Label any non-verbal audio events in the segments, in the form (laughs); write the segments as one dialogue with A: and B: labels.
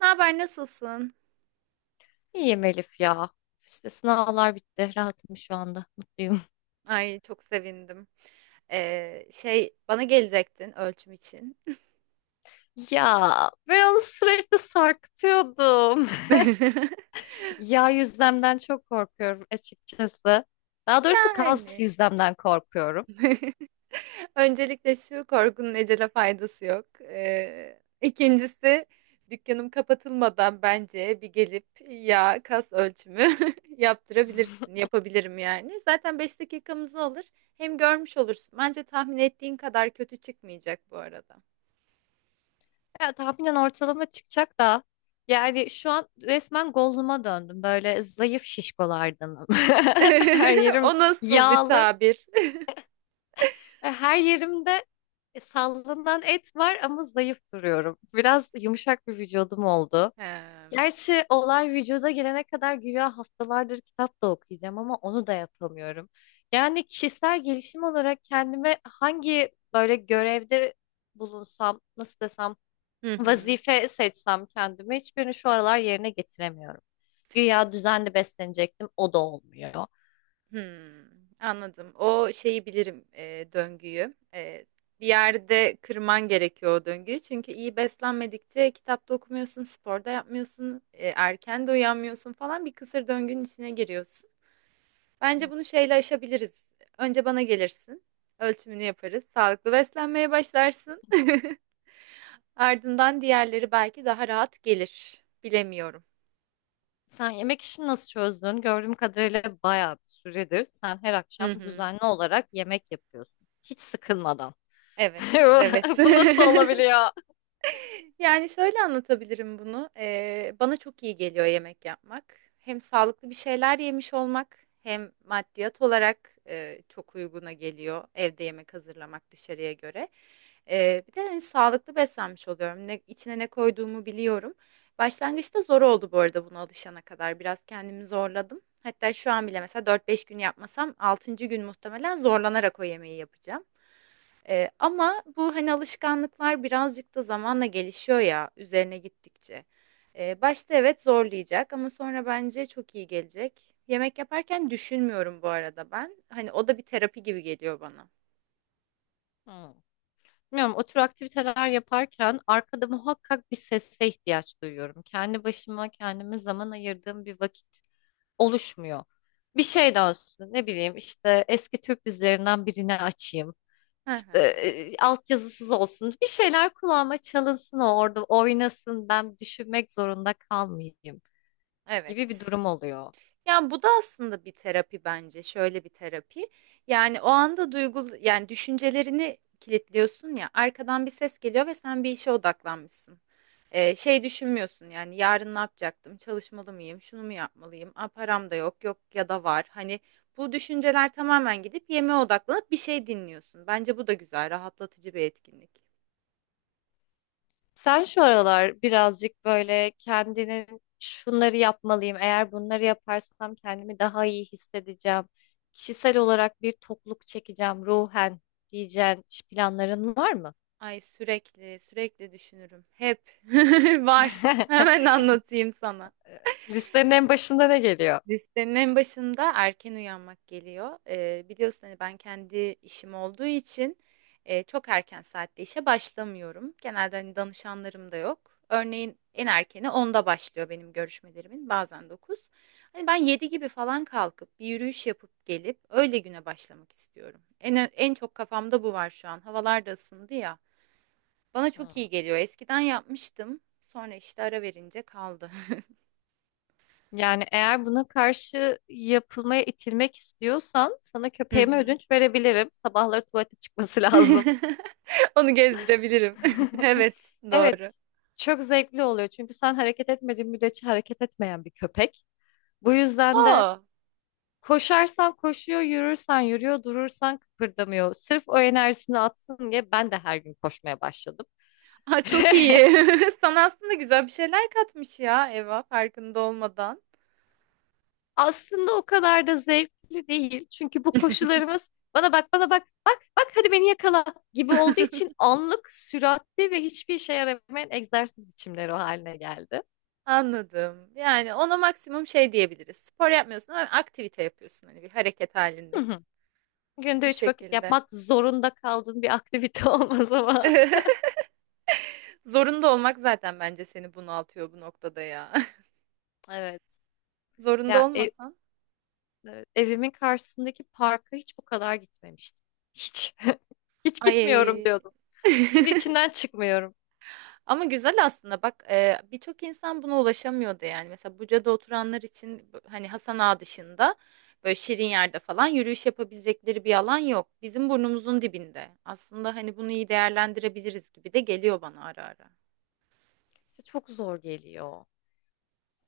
A: Ne haber, nasılsın?
B: İyiyim Elif ya. İşte sınavlar bitti. Rahatım şu anda. Mutluyum.
A: Ay çok sevindim. Bana gelecektin ölçüm için.
B: (laughs) Ya ben onu sürekli sarkıtıyordum.
A: (laughs)
B: (laughs) Yağ yüzlemden çok korkuyorum açıkçası. Daha doğrusu kas
A: Yani.
B: yüzlemden korkuyorum.
A: (laughs) Öncelikle şu korkunun ecele faydası yok. İkincisi dükkanım kapatılmadan bence bir gelip ya kas ölçümü (laughs) yaptırabilirsin.
B: (laughs)
A: Yapabilirim yani. Zaten 5 dakikamızı alır. Hem görmüş olursun. Bence tahmin ettiğin kadar kötü çıkmayacak bu arada.
B: Ya tahminen ortalama çıkacak da, yani şu an resmen Gollum'a döndüm. Böyle zayıf şişkolardanım. (laughs) Her
A: (laughs)
B: yerim
A: O nasıl bir
B: yağlı
A: tabir?
B: ve her yerimde sallanan et var ama zayıf duruyorum. Biraz yumuşak bir vücudum oldu.
A: Hemm.
B: Gerçi olay vücuda gelene kadar güya haftalardır kitap da okuyacağım ama onu da yapamıyorum. Yani kişisel gelişim olarak kendime hangi böyle görevde bulunsam, nasıl desem,
A: Hı hı.
B: vazife seçsem kendime hiçbirini şu aralar yerine getiremiyorum. Güya düzenli beslenecektim, o da olmuyor.
A: Hımm. Anladım. O şeyi bilirim, döngüyü. Bir yerde kırman gerekiyor o döngüyü. Çünkü iyi beslenmedikçe kitap da okumuyorsun, spor da yapmıyorsun, erken de uyanmıyorsun falan. Bir kısır döngünün içine giriyorsun. Bence bunu şeyle aşabiliriz. Önce bana gelirsin, ölçümünü yaparız, sağlıklı beslenmeye başlarsın. (laughs) Ardından diğerleri belki daha rahat gelir. Bilemiyorum.
B: Sen yemek işini nasıl çözdün? Gördüğüm kadarıyla bayağı bir süredir sen her
A: Hı
B: akşam
A: hı.
B: düzenli olarak yemek yapıyorsun. Hiç sıkılmadan.
A: Evet, evet. (laughs)
B: (laughs) Bu nasıl olabiliyor?
A: Yani, şöyle anlatabilirim bunu. Bana çok iyi geliyor yemek yapmak. Hem sağlıklı bir şeyler yemiş olmak hem maddiyat olarak, çok uyguna geliyor evde yemek hazırlamak dışarıya göre. Bir de, hani, sağlıklı beslenmiş oluyorum. Ne içine ne koyduğumu biliyorum. Başlangıçta zor oldu bu arada buna alışana kadar. Biraz kendimi zorladım. Hatta şu an bile mesela 4-5 gün yapmasam altıncı gün muhtemelen zorlanarak o yemeği yapacağım. Ama bu, hani, alışkanlıklar birazcık da zamanla gelişiyor ya üzerine gittikçe. Başta evet zorlayacak ama sonra bence çok iyi gelecek. Yemek yaparken düşünmüyorum bu arada ben. Hani, o da bir terapi gibi geliyor bana.
B: Hmm. Bilmiyorum, o tür aktiviteler yaparken arkada muhakkak bir sese ihtiyaç duyuyorum. Kendi başıma kendime zaman ayırdığım bir vakit oluşmuyor. Bir şey dönsün, ne bileyim, işte eski Türk dizilerinden birini açayım.
A: Hı
B: İşte
A: hı.
B: altyazısız olsun. Bir şeyler kulağıma çalınsın, o orada oynasın, ben düşünmek zorunda kalmayayım gibi bir
A: Evet.
B: durum oluyor.
A: Ya bu da aslında bir terapi bence. Şöyle bir terapi. Yani o anda duygu yani düşüncelerini kilitliyorsun ya. Arkadan bir ses geliyor ve sen bir işe odaklanmışsın. Düşünmüyorsun yani yarın ne yapacaktım? Çalışmalı mıyım? Şunu mu yapmalıyım? Aa, param da yok. Yok ya da var. Hani bu düşünceler tamamen gidip yemeğe odaklanıp bir şey dinliyorsun. Bence bu da güzel, rahatlatıcı bir etkinlik.
B: Sen şu aralar birazcık böyle kendinin şunları yapmalıyım, eğer bunları yaparsam kendimi daha iyi hissedeceğim, kişisel olarak bir tokluk çekeceğim ruhen diyeceğin planların var mı?
A: Ay sürekli düşünürüm. Hep (laughs) var. Hemen
B: (laughs)
A: anlatayım sana.
B: Listenin en başında ne geliyor?
A: Listenin en başında erken uyanmak geliyor. Biliyorsun hani ben kendi işim olduğu için çok erken saatte işe başlamıyorum. Genelde hani danışanlarım da yok. Örneğin en erkeni onda başlıyor benim görüşmelerimin bazen 9. Hani ben 7 gibi falan kalkıp bir yürüyüş yapıp gelip öyle güne başlamak istiyorum. En çok kafamda bu var şu an. Havalar da ısındı ya. Bana çok iyi
B: Hmm.
A: geliyor. Eskiden yapmıştım. Sonra işte ara verince kaldı.
B: Yani eğer buna karşı yapılmaya itilmek istiyorsan sana köpeğime
A: (laughs)
B: ödünç verebilirim. Sabahları tuvalete çıkması lazım.
A: (laughs) Onu gezdirebilirim. (laughs)
B: (laughs)
A: Evet,
B: Evet,
A: doğru.
B: çok zevkli oluyor. Çünkü sen hareket etmediğin müddetçe hareket etmeyen bir köpek. Bu yüzden de
A: Aa,
B: koşarsan koşuyor, yürürsen yürüyor, durursan kıpırdamıyor. Sırf o enerjisini atsın diye ben de her gün koşmaya başladım.
A: ha, çok iyi.
B: (laughs)
A: (laughs) Sana aslında güzel bir şeyler katmış ya Eva farkında olmadan.
B: Aslında o kadar da zevkli değil. Çünkü bu koşularımız bana bak, bana bak, bak, bak, hadi beni yakala gibi olduğu için anlık, süratli ve hiçbir işe yaramayan egzersiz biçimleri o haline geldi.
A: Anladım. Yani ona maksimum şey diyebiliriz. Spor yapmıyorsun ama aktivite yapıyorsun. Hani bir hareket
B: Hı
A: halindesin.
B: hı.
A: Bu
B: Günde üç vakit
A: şekilde.
B: yapmak zorunda kaldığın bir aktivite (laughs) olmaz ama.
A: (laughs) Zorunda olmak zaten bence seni bunaltıyor bu noktada ya.
B: Evet.
A: (laughs) Zorunda
B: Ya ev-
A: olmasan.
B: Evimin karşısındaki parka hiç bu kadar gitmemiştim. Hiç. (laughs) Hiç gitmiyorum
A: Ay.
B: diyordum. Şimdi
A: (laughs)
B: içinden çıkmıyorum.
A: Ama güzel aslında bak birçok insan buna ulaşamıyordu yani. Mesela Buca'da oturanlar için hani Hasan Ağa dışında böyle şirin yerde falan yürüyüş yapabilecekleri bir alan yok. Bizim burnumuzun dibinde. Aslında hani bunu iyi değerlendirebiliriz gibi de geliyor bana ara ara.
B: İşte çok zor geliyor.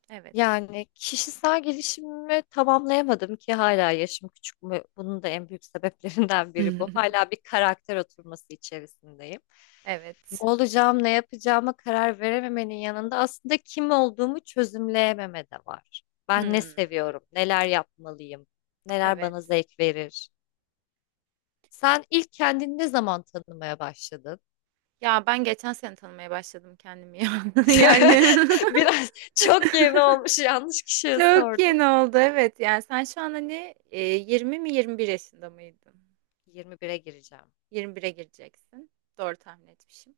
A: Evet.
B: Yani kişisel gelişimimi tamamlayamadım ki hala, yaşım küçük mü? Bunun da en büyük sebeplerinden biri bu.
A: (laughs)
B: Hala bir karakter oturması içerisindeyim. Ne
A: Evet.
B: olacağım, ne yapacağıma karar verememenin yanında aslında kim olduğumu çözümleyememe de var. Ben ne
A: Hmm,
B: seviyorum, neler yapmalıyım, neler bana
A: evet.
B: zevk verir. Sen ilk kendini ne zaman tanımaya başladın?
A: Ya ben geçen sene tanımaya başladım kendimi ya. (laughs) Yani
B: (laughs) Biraz çok yeni olmuş, yanlış
A: (laughs)
B: kişiye
A: çok
B: sordum.
A: yeni oldu evet. Yani sen şu an hani 20 mi 21 yaşında mıydın?
B: 21'e gireceğim.
A: 21'e gireceksin. Doğru tahmin etmişim.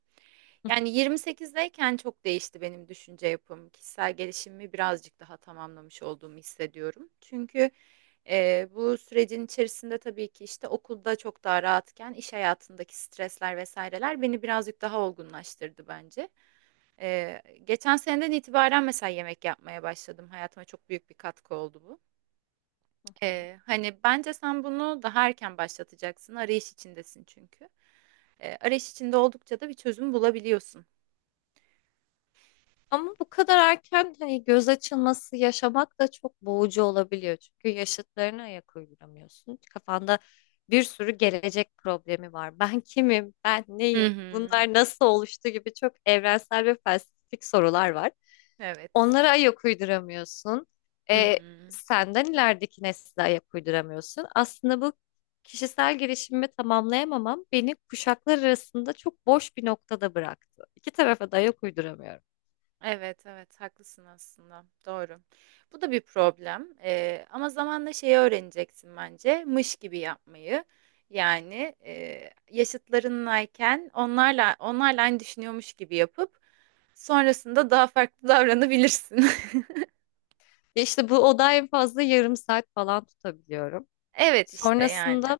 A: Yani 28'deyken çok değişti benim düşünce yapım. Kişisel gelişimimi birazcık daha tamamlamış olduğumu hissediyorum. Çünkü bu sürecin içerisinde tabii ki işte okulda çok daha rahatken iş hayatındaki stresler vesaireler beni birazcık daha olgunlaştırdı bence. E, Geçen seneden itibaren mesela yemek yapmaya başladım. Hayatıma çok büyük bir katkı oldu bu.
B: Hı hı.
A: Hani bence sen bunu daha erken başlatacaksın. Arayış içindesin çünkü arayış içinde oldukça da bir çözüm bulabiliyorsun.
B: Ama bu kadar erken hani göz açılması yaşamak da çok boğucu olabiliyor. Çünkü yaşıtlarına ayak uyduramıyorsun. Kafanda bir sürü gelecek problemi var. Ben kimim? Ben
A: Hı
B: neyim?
A: hı.
B: Bunlar nasıl oluştu gibi çok evrensel ve felsefik sorular var.
A: Evet.
B: Onlara ayak uyduramıyorsun.
A: Hı
B: Ee,
A: hı.
B: senden ilerideki nesle ayak uyduramıyorsun. Aslında bu kişisel gelişimimi tamamlayamamam beni kuşaklar arasında çok boş bir noktada bıraktı. İki tarafa da ayak uyduramıyorum.
A: Evet, evet, haklısın aslında. Doğru. Bu da bir problem. Ama zamanla şeyi öğreneceksin bence. Mış gibi yapmayı. Yani yaşıtlarınlayken onlarla aynı düşünüyormuş gibi yapıp sonrasında daha farklı davranabilirsin. (laughs)
B: Ya İşte bu oda en fazla yarım saat falan tutabiliyorum.
A: Evet işte yani.
B: Sonrasında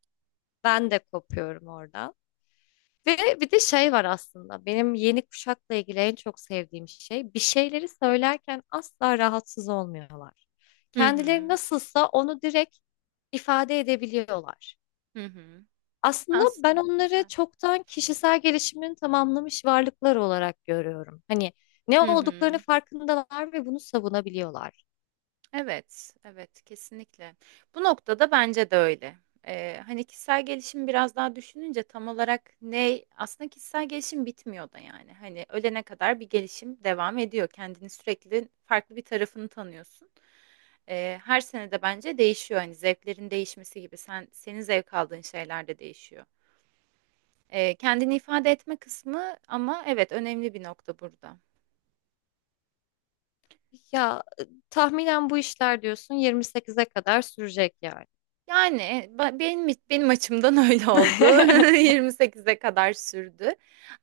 B: ben de kopuyorum oradan. Ve bir de şey var: aslında benim yeni kuşakla ilgili en çok sevdiğim şey, bir şeyleri söylerken asla rahatsız olmuyorlar.
A: Hı
B: Kendileri
A: hı.
B: nasılsa onu direkt ifade edebiliyorlar.
A: Hı hı.
B: Aslında ben
A: Aslında
B: onları
A: güzel.
B: çoktan kişisel gelişimini tamamlamış varlıklar olarak görüyorum. Hani ne
A: Hı
B: olduklarını
A: hı.
B: farkındalar ve bunu savunabiliyorlar.
A: Evet, evet kesinlikle. Bu noktada bence de öyle. Hani kişisel gelişim biraz daha düşününce tam olarak ne aslında kişisel gelişim bitmiyor da yani. Hani ölene kadar bir gelişim devam ediyor. Kendini sürekli farklı bir tarafını tanıyorsun. Her sene de bence değişiyor. Hani zevklerin değişmesi gibi sen senin zevk aldığın şeyler de değişiyor. Kendini ifade etme kısmı ama evet önemli bir nokta burada.
B: Ya tahminen bu işler diyorsun 28'e kadar sürecek yani.
A: Yani benim açımdan (laughs) öyle oldu. (laughs)
B: (laughs)
A: 28'e kadar sürdü.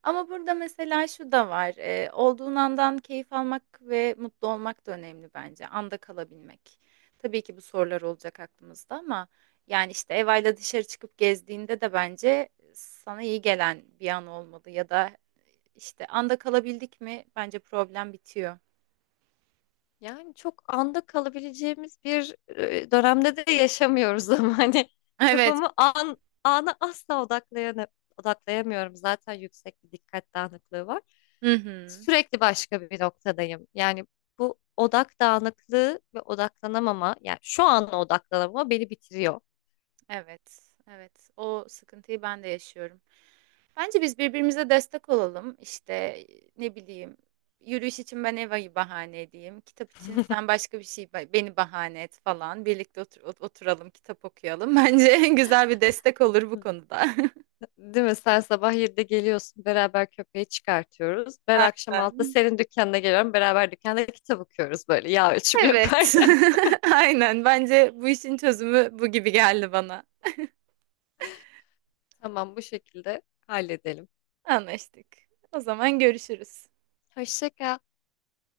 A: Ama burada mesela şu da var. Olduğun andan keyif almak ve mutlu olmak da önemli bence. Anda kalabilmek. Tabii ki bu sorular olacak aklımızda ama yani işte Eva'yla dışarı çıkıp gezdiğinde de bence sana iyi gelen bir an olmalı ya da işte anda kalabildik mi bence problem bitiyor.
B: Yani çok anda kalabileceğimiz bir dönemde de yaşamıyoruz, (laughs) ama hani
A: (laughs) Evet.
B: kafamı ana asla odaklayamıyorum. Zaten yüksek bir dikkat dağınıklığı var.
A: Hı hı.
B: Sürekli başka bir noktadayım. Yani bu odak dağınıklığı ve odaklanamama, yani şu an odaklanamama beni bitiriyor.
A: Evet, evet. O sıkıntıyı ben de yaşıyorum. Bence biz birbirimize destek olalım. İşte ne bileyim, yürüyüş için ben Eva'yı bahane edeyim. Kitap için sen başka bir şey beni bahane et falan. Birlikte oturalım, kitap okuyalım. (laughs) Bence güzel bir destek olur bu konuda.
B: Değil mi? Sen sabah 7'de geliyorsun. Beraber köpeği çıkartıyoruz.
A: (laughs)
B: Ben akşam 6'da
A: Aynen.
B: senin dükkanına geliyorum. Beraber dükkanda kitap okuyoruz, böyle yağ ölçümü
A: Evet.
B: yaparken.
A: (laughs) Aynen. Bence bu işin çözümü bu gibi geldi bana.
B: (laughs) Tamam, bu şekilde halledelim.
A: Anlaştık. O zaman görüşürüz.
B: Hoşça kal.